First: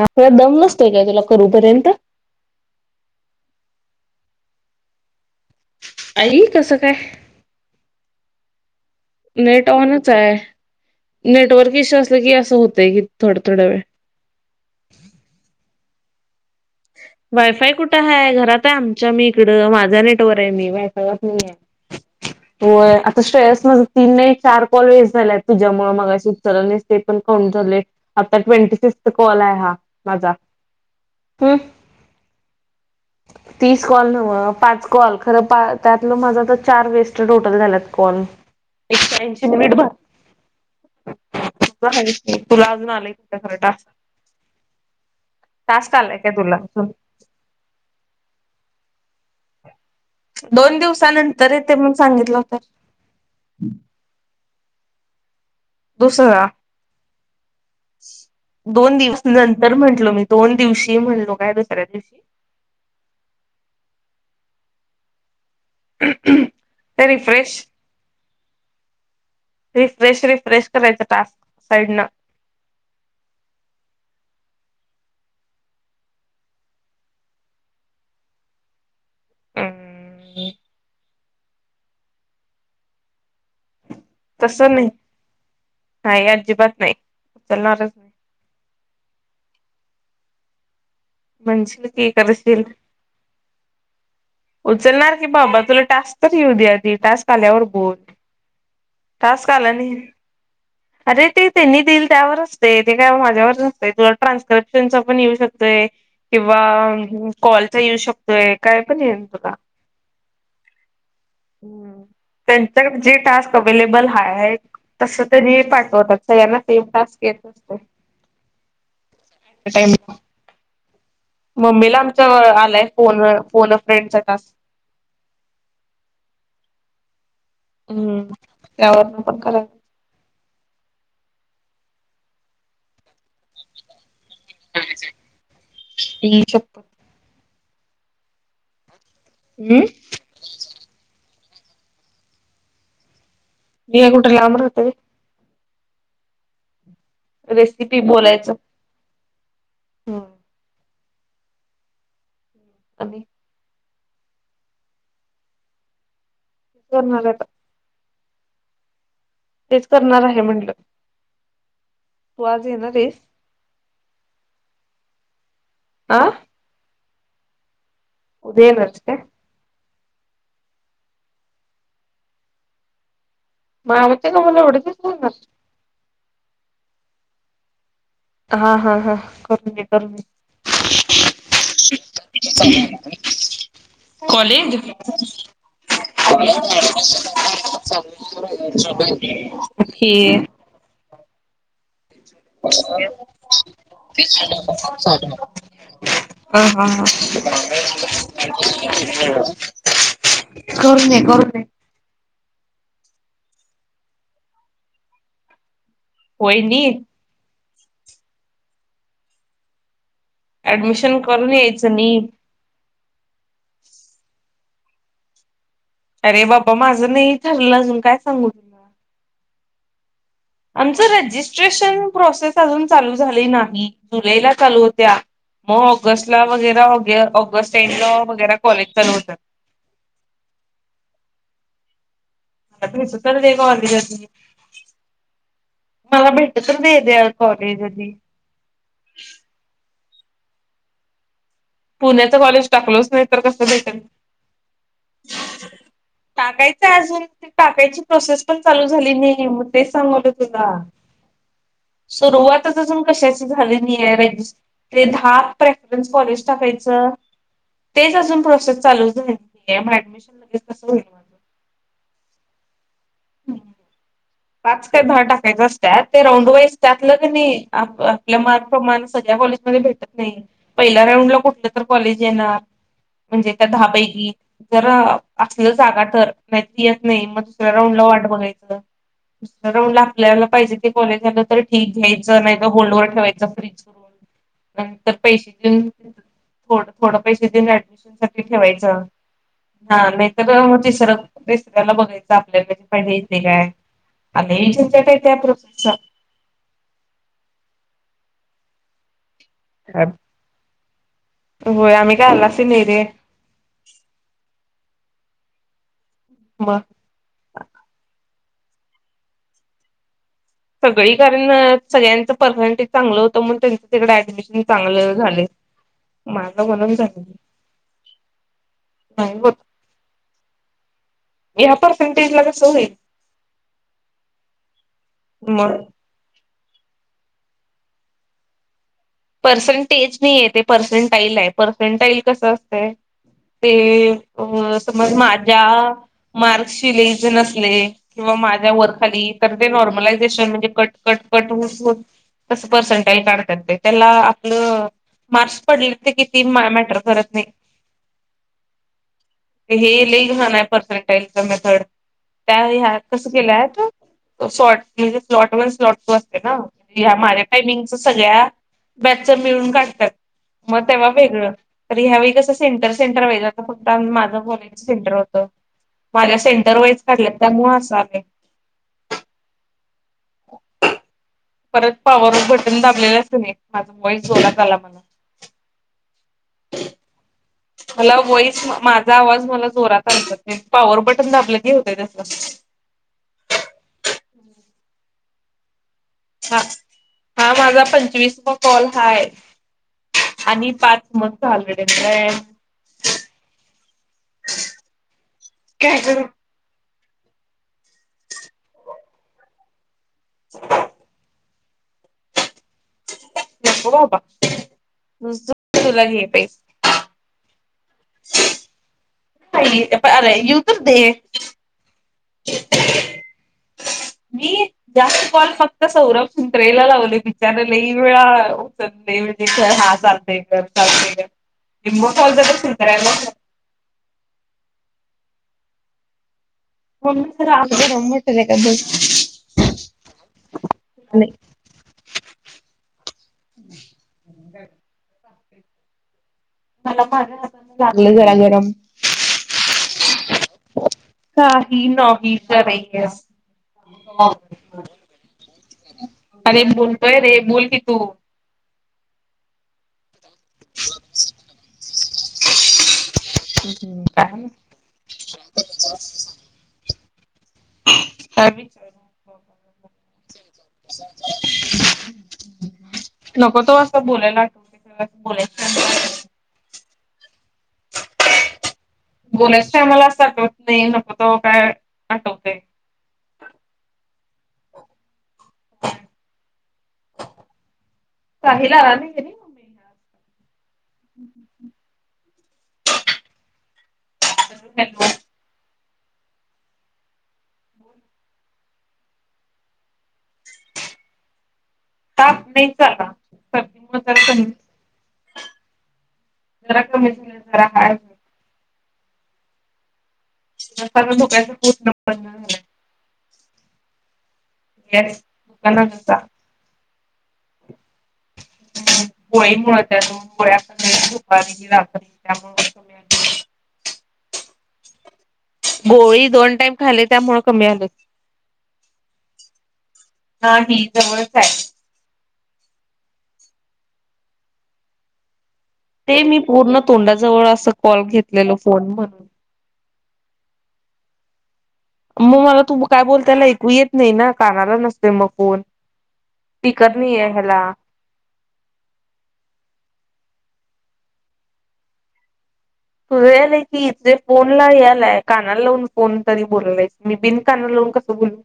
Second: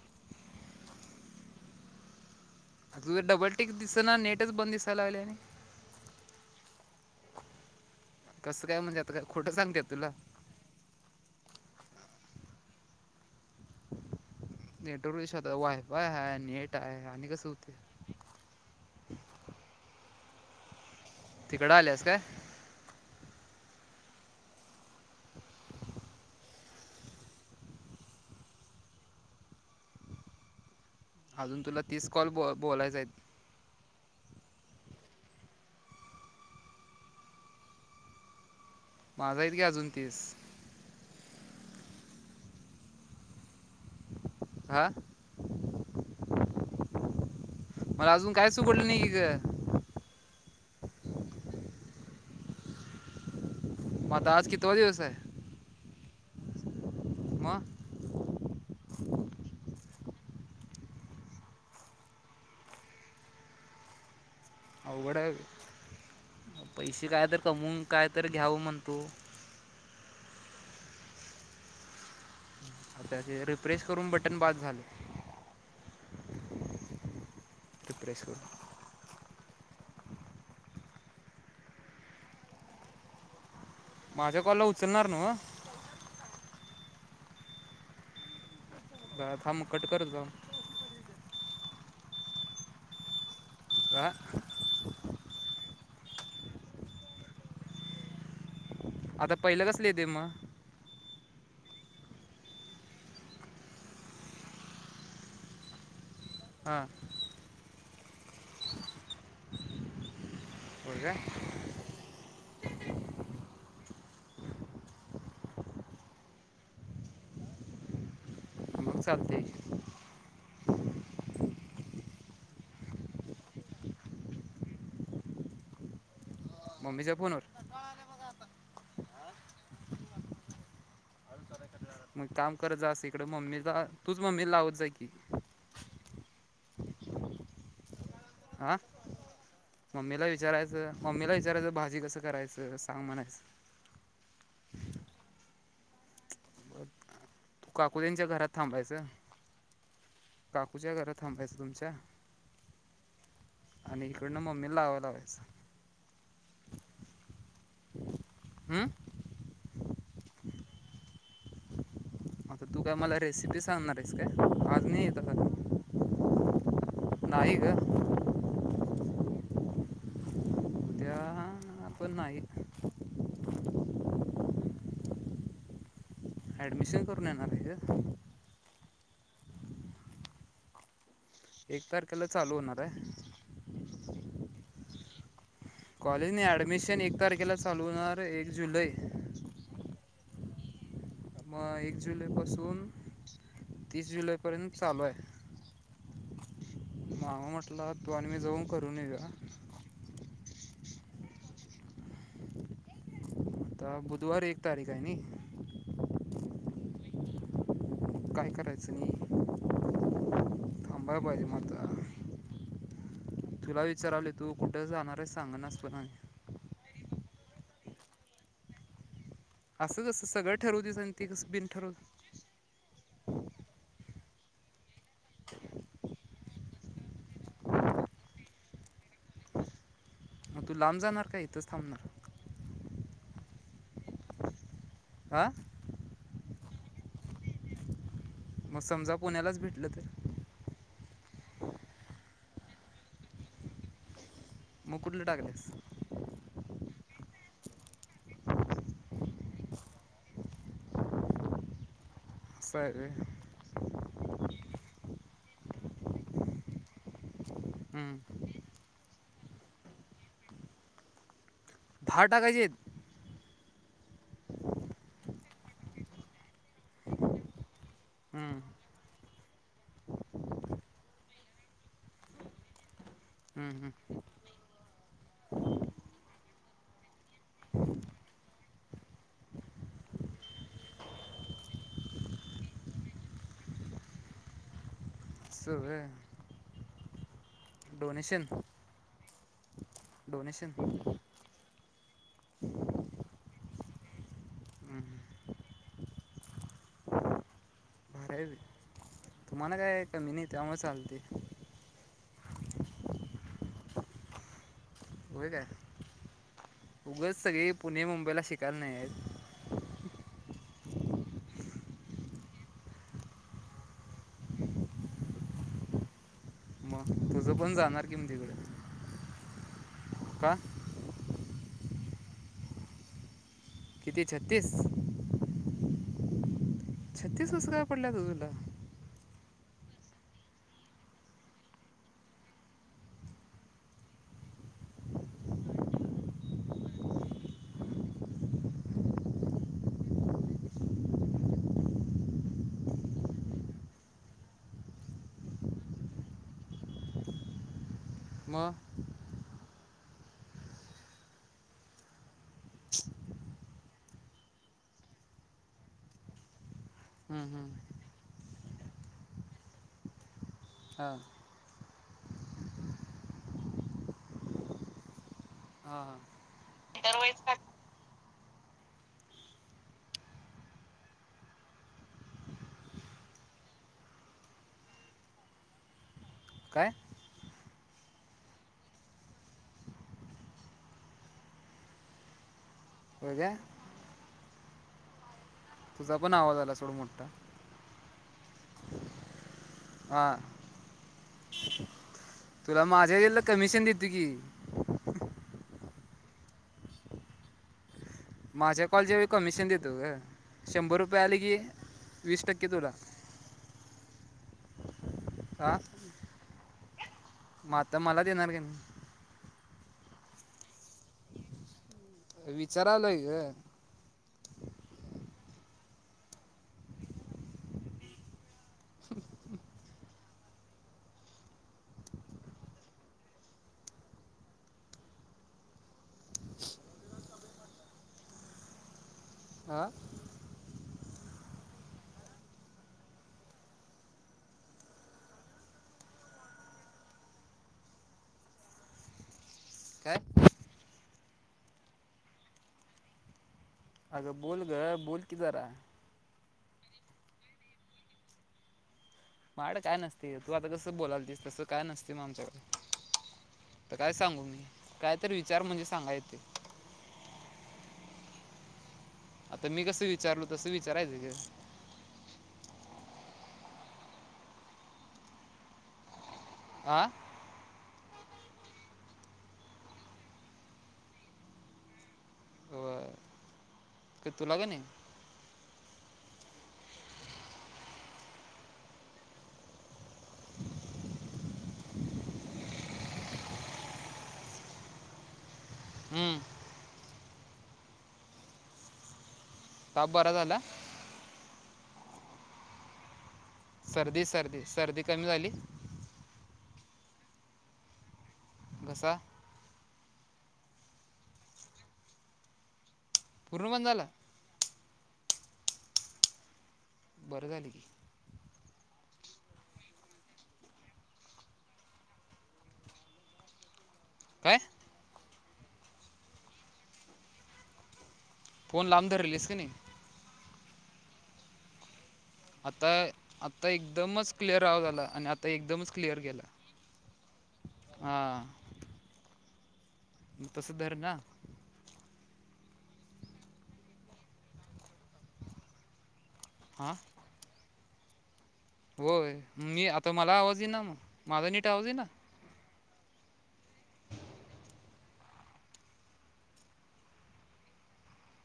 आपला दम नसतोय काय तुला करूपर्यंत. आ तु डबल टिकक दिसना नेटच बंद दिसायला लागले आणि. आई! कसं काय? कसं काय म्हणजे आता? काय खोटं नेट सांगते ऑनच तुला आहे. नेटवर्क इशू असलं की, असं होतय की थोड. नटवर्क वयफाय हा नेट. आहे आणि कसं होते वायफाय कुठे ह घरात आहे? आमच्या मी इकड माझ्या नेटवर आहे मी वाया. तिकडं आल्यास काय नाई, त श्रेयस माझ तीन नाही चार कॉल वेस्ट झालाय तुझ्यामुळे मगाशी उ चरलने ते पण काउंट झाले. आता ट्वेंटी फिक्स्थ कॉल आहे हा माझा. हम्म अजून तुला तीस कॉल ब बोलायचय. तीस कॉल नव्ह पाच कॉल खरं त्यातलं माझा तर चार वेस्ट टोटल झालात कॉल. एकशे माझा ऐंशी आहेत की निमिट बर. अजून तीस [inaudible] तु तुला अजून आलंय क खरं टास्क? हा टास्क आलाय? काय तुला [inaudible] मला अजून काय चकडलं नाही ग. [inaudible] दोन दिवसानंतर येते म्हण सांगितलं हो तर. [inaudible] मता आज कि तो दिवस आहे. दुस मग दोन दिवस नंतर म्हण. म्हलो मी दोन दिवशी म्हणलो काय दुसऱ्या दिवशी [inaudible] अवघड ते पैसे काय तर रिफ्रेश कमवून काय तरी घ्यावं म्हणतो. रिफ्रेश रिफ्रेश करायचं टास्क साईडन. आता रिफ्रेश करून बटन बाद झाले, रिफ्रेश करतो. [unintelligible] माझ्या तस कॉलला नाही. उचलणार ना [inaudible] नाही अजजिबात नाही. उचलणारच नाही. [inaudible] ग थांब कट करत जा. मन क करशील. [inaudible] का? उचलणार की बाबा तुला टास्क तर घेऊ द्या आ ती टास्क आल्यावर बोल. आता टास्क पहिलं आला कसले नाही येत मग? अरे ते त्यांनी दिल त्यावरचते ते काय माझ्यावर असते तुला ट्रान्सक्रिप्शनच पण येऊ शकतय. किंवा हां कॉलचा यूज शकतोय काय पण ये तुला. हो का? त्यांच्या जे टास्क अवेलेबल ह आहे तस येईल. पाठवतात सगळ्यांना सेम टास्क येत असतो. चालते, टाइमला मम्मीला आमच आलाय फोन फोन फ्रेंडस आहे टास्क. [inaudible] मम्मीच्या पू न, हम्म त्यावरन पण करा, मग काम करत जासं इकडं मम्मीला तूच मम्मी लावत जाय की, [inaudible] हा हम्म मम्मीला विचारायचं मम्मीला विच, बिचार्याच भाजी कसं करायचं सांग म्हणायचं, बि कुठे लांबर होत र, तू रेसिपी काकुद्यांच्या घरात बोलायचं थांबायचं, हम्म काकूच्या घरात थांबायचं तुमच्या. [inaudible] आणि इकडन मम्मी लावालावास [unintelligible] हम्म. तेच करणार आहे म्हटल. तर तू काय मला रेसिपी सांगणार आहेस काय आज नाही येत आता आं. नायग काय? ह प नाई. हो. अडमिशन करूनणार का? हा हा हा करून म करू म एक तारखेला चालू होणार आहे. [inaudible] कॉलेजने ॲडमिशन एक तारखेला चालू होणार एक जुलै [unintelligible] हे. मग एक जुलैपासून तीस जुलैपर्यंत चालू आहे हा. ह. मामा म्हटला तू आणि मी जाऊन करून येऊया कोण करण आता बुधवार एक तारीख आहे ना. होय नि काय करायचं नाही. ऍडमिशन थांबायला पाहिजे करून मग यायचं नी आता विचारवली तू कुठे जाणारच सांग ना स्वत अरे बाबा माझं नाही चारलं अजून काय सांगू तुला अससच असस. आमच रजिस्ट्रेशन प्रोसेस अजून चालू. झाले नाम्ही जुलैला चालू होत्या. मग ऑगस्ट ला वगैर ऑगस्ट एंड ला वगैरे कॉलेज चालू होतात. [unintelligible] मग तू लांब जाणार का इथंच थांबणार. सु देखवर ज आ. मला भेटत नाही द कॉलेज मग समजा पुण्यालाच भेटलं तर पुण्याच कॉलेज टाकलोच नाही तर कसं भेटेल. मग कुठलं टाकलेस. टाकायचं अजून टाकायची प्रोसेस पण चालू झाली नाही मग तेच सांगवलं तुला [unintelligible] सुरुवात असं आहे अजून व्हय. कशाची झालेली आहे ते द प्रेफरनस कॉलेज टाकायचं, तेच हम्म. अजून प्रोसेस चालूच झाली. एडमिशन लगेच कसं होईल? भा टाका जेत पाच का दहा टाकायच असत्यात ते राऊंड वाईज त्यातनं की नाही आपल्या हम्म, मार्क प्रमाण सगळ्या कॉलेज मध्ये भेटत नाही, पहिल्या राऊंड ला कुठलं तर कॉलेज येणार. म्हणजे त्या हम्म, हम्म. दहापैकी जर असलं जागा तर नाहीतर येत नाही, मग दुसऱ्या राऊंड वाट बघायचं. राऊंड ला आपल्याला पाहिजे ते कॉलेज आलं तर ठीक घ्यायचं नाहीत होल्डवर ठेवायचं फ्रीज करून. ह तर. पैसे असं व्हय. देऊनो, थोड पैसे देऊन, ऍडमिशन साठी डोनेशन ठेवायचं. हा नाही डोनेशन तर तिसरं [unintelligible] बघायचं आपल्या पाहिजे पाहिजे इथे काय. आणि [unintelligible] आहे त्या प्रोसेस चा भारी आहे बे. तुम्हाला काय कमी नाही त्यामुळे चालतंय. ते नाही रे. व्हय काय? मग. उगच सगळी पुणे मुंबईला शिक कायला नाहीत. सगळी कारण अ सगळ्यांचं परसेंटेज चांगलं होतं म्हणून त्यांचं तिकडं ऍडमिशन चांगलं झालंय. माझं म्हणून मग झाल तुझं पण जाणार की म तिकडे. का? ह्या पर्सेंटेज ला कसं होईल? किती छत्तीस? म. छत्तीस कसं काय पडल्यात ग तुला? पर्सेंटेज नाही ये ते पर्सेनटाईल हाय, पर्सेनटाईल कसं असतंय? ते, अ समज माझ्या मार्क्सशी लई जण असले किंवा माझ्या वर खाली तर ते नॉर्मलायझेशन म्हणजे कट कट कट होत होत तसं पर्सेंटाइल काढत्यात ते. त्याला आपलं, मार्क्स पडले ते किती मॅटर करत नाही. आ. हे लई घाण हाय पर्सेंटाइलच मेथड, त्या ह्या कसं केल्यात सॉट म्हणजे स्लॉट वन, स्लॉट टू असतय ना? ह्या माझ्या हम्म, हम्म. टायमिंगच्या सगळ्या बॅचचं मिळून काढत्यात, मग तेव्हा हां वेगळं. तर ह्यावेेळी कसं सेंटर सेंटर वॉईज, आता फक्त माझं कॉलेजच सेंटर होतं. हां हां माझ्या सेंटर वाईज काढल्यात दरवेळेस का त्यामुळं असं आलंय. [inaudible] परत पॉवर ऑफ बटन दाबल्यालास कणी, माझा व्हॉईस जोरात आला मला. काय? मला व्हाईस माझा आवाज मला जोरात आलता, पॉवर बटन दाबलं की होतंय तसं. [inaudible] होय काय? तुझा पण हा. आवाज आला सोड मोठा हा माझा पंचवीसवा कॉल हाय. हा आणि पाच मग झालं [unintelligible] तुला माझ्या हेज्यातलं कमिशन देतो की. काय करू? माझ्या काॅलचेवेळी कमिशन देतो गं शंभर रुपये आले की वीस टक्क कि तुला. नुस्तं तुला घे पैशे. म आत्ता मला देणार क नी? इ एप आर आय येऊ तर दे. विचारालोय गं. मी जास्त कॉल फक्त सौरभ सुंत्रेला लावले बिचारं लई वेळा हां चालतंय कर चालतंय गं. निम्मं कॉल तर त्या सांत्र्याला [inaudible] ममी जरा अंग गरम वाटलंय काय बग. हा नई [inaudible] मला माझ्या हाताला लागलं जरा गरम. काय काही नाही करायल्या. अगं बोल गं, बोल की जरा. अरे बोलतोय रे, बोल की तू. मायाडं काय नसते, तू आता कसं बोलालतीस, तसं काय नसते म आमच्याडं. आता काय सांगू मी? कायतर विचार म्हणजे सांगाय येतंय. काय विचारणार? आता मी कसं विचारलो तसं विचारायचं ग? नको तवा असं बोलायला आठवतय, तुला बोलायच्या टाईमिंगला आं. बोलायच्या टायमाला असं आठवत नाही नको तवा काय आठवतय? क तुला कणी साहिल आला नाही काय रे? [inaudible] [unintelligible] हम्म ताप बरा झाला. ताप नाहीच आला. सर्दी, सर्दी, सर्दी कमी झाली. होय घरात हाय. का? दुपारचं झोपायच पूर्ण बंद झालय. पूर्ण बंद झाला. म्हणत होता. बरं झालं की, गोळीमुळे त्या दोन गोळ्या आणलेल्या दुपारी रात्री त्यामुळे काय? गोळी दोन टाइम खाली त्यामुळ कमी आलं. फोन लांब धरलेलीस क नी नाही जवळचं हाय. आता आता एकदमच क्लिअर आवाज आला आणि आत ते मी पूर्ण तोंडाजवळ असं कॉल हा घेतलेलो फोन म्हणून तसं धर ना. म मला तू काय बोलतेलं ऐकू येत नाही ना? कानाला नसतय मग फोन हा स्पीकर नाहीए ह्याला होय मी आता मला आवाज इना माझा नीट आवाज इना तुझ यालय कीे फोन ला यालाय कानाला लावून, फोन तरी बोलालाईस मी बिन कानाला लावून म कस बोलू.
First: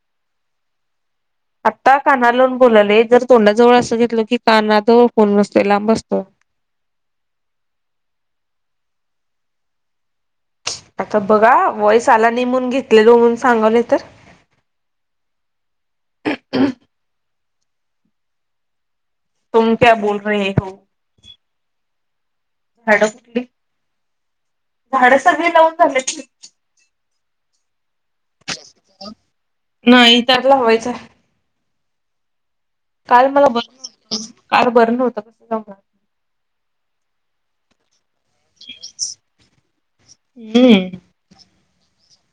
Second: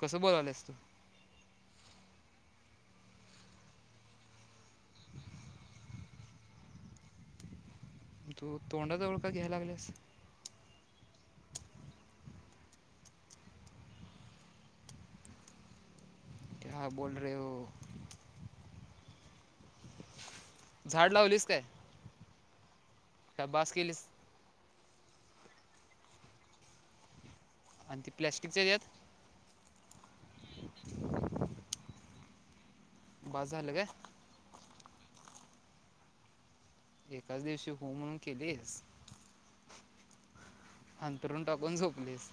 कसं बोलाल्यास तू. आता कानाला लावून बोलाले जर तोंडाजवळ असं घेतलं, की काना जवळ फोन नसतोय लांब असतो. [inaudible] तू तोंडाजवळ का घ्याय लागल्यास. आता बघ हा व्हाईस आला नाही म्हणून घेतलेलो, म्हणून सांगालोय तर [inaudible] हा बोल रे हो झाड [unintelligible] झाडं कुठली का बास केलीस? झाडं सगळी लावून झालेत की, आणि ते प्लॅस्टिक च्या हेच्यात नाइ त्यात लावायच हाय. काल मला बास बर झालं काय नव्हत, काल बरं नव्हत म्हणून राहिलं. एकाच दिवशी हू म्हणून केलीस, [inaudible] हांतरुण टाकून झोपलीस.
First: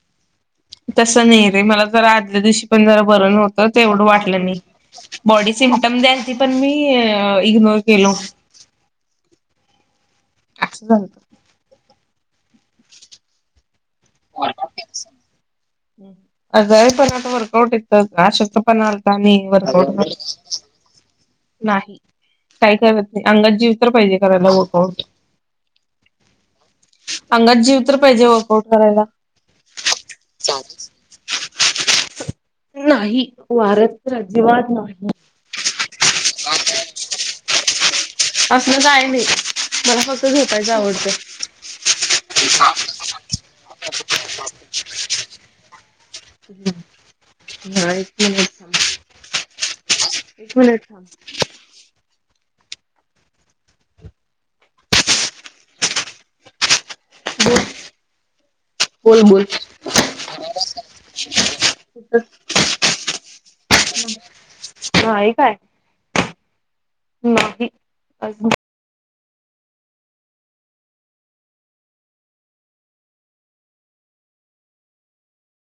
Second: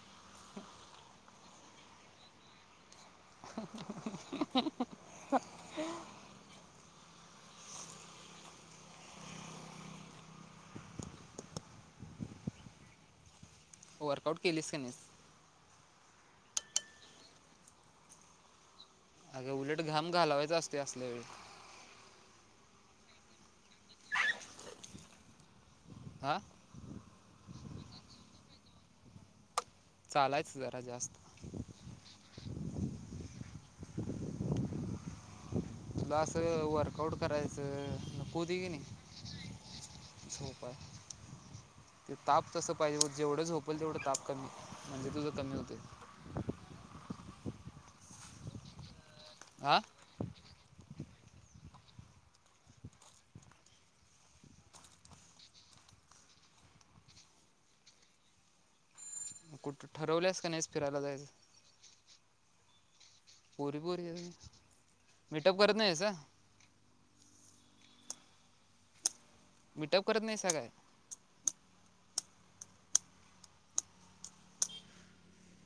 तस नाही रे मला जरा आदल्या दिवशी पण जरा, बरं नव्हत तेवढं वाटलं नाई, बॉडी सिमटम द्यालति पण मी अ इग्नोर केलो. आस झाल वर्कआउट केलीस काय? हम् आजाय पण आता वर्कआउट [unintelligible] पना अल्ता नी अगं उलट वर्कआउट घाम घालावायचा [unintelligible] असतो असल्या वेळी नाइ काय करत नाइ अंगात जीव तर पाहिजे करायला वर्कआऊट हा अंगात जीव तर पाहिजे वर्कआउट करायला. चालायच जरा जास्त. नाही वाऱ्यात तर अजिबात नको. तुला असं वर्कआउट करायचं नको होती की असल काय नाही, मला फक्त झोप झोपायचं आहे आवडतंय. ते ताप तस पाहिजे, जेवढं झोपल तेवढं ताप कमी, म्हणजे तुझं कमी होतय. [unintelligible] आ एक मिनट थांब. बोल. बोल. कुठ ठरवल्यास काय नाइस फिरायला जायचं. पोरी-पोरी नाही काय मीटअप करत नाही असा नाही [unintelligible] मिटप करत नाइसा काय?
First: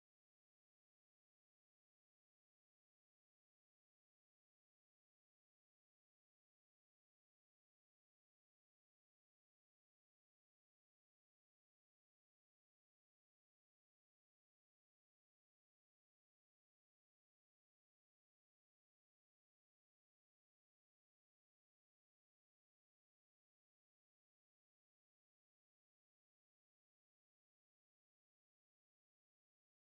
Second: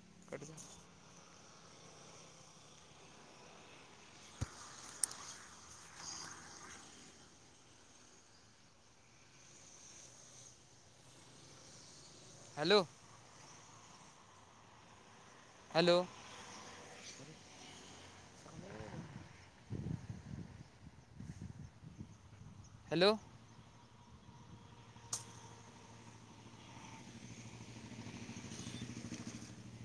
[unintelligible] Hello hello hello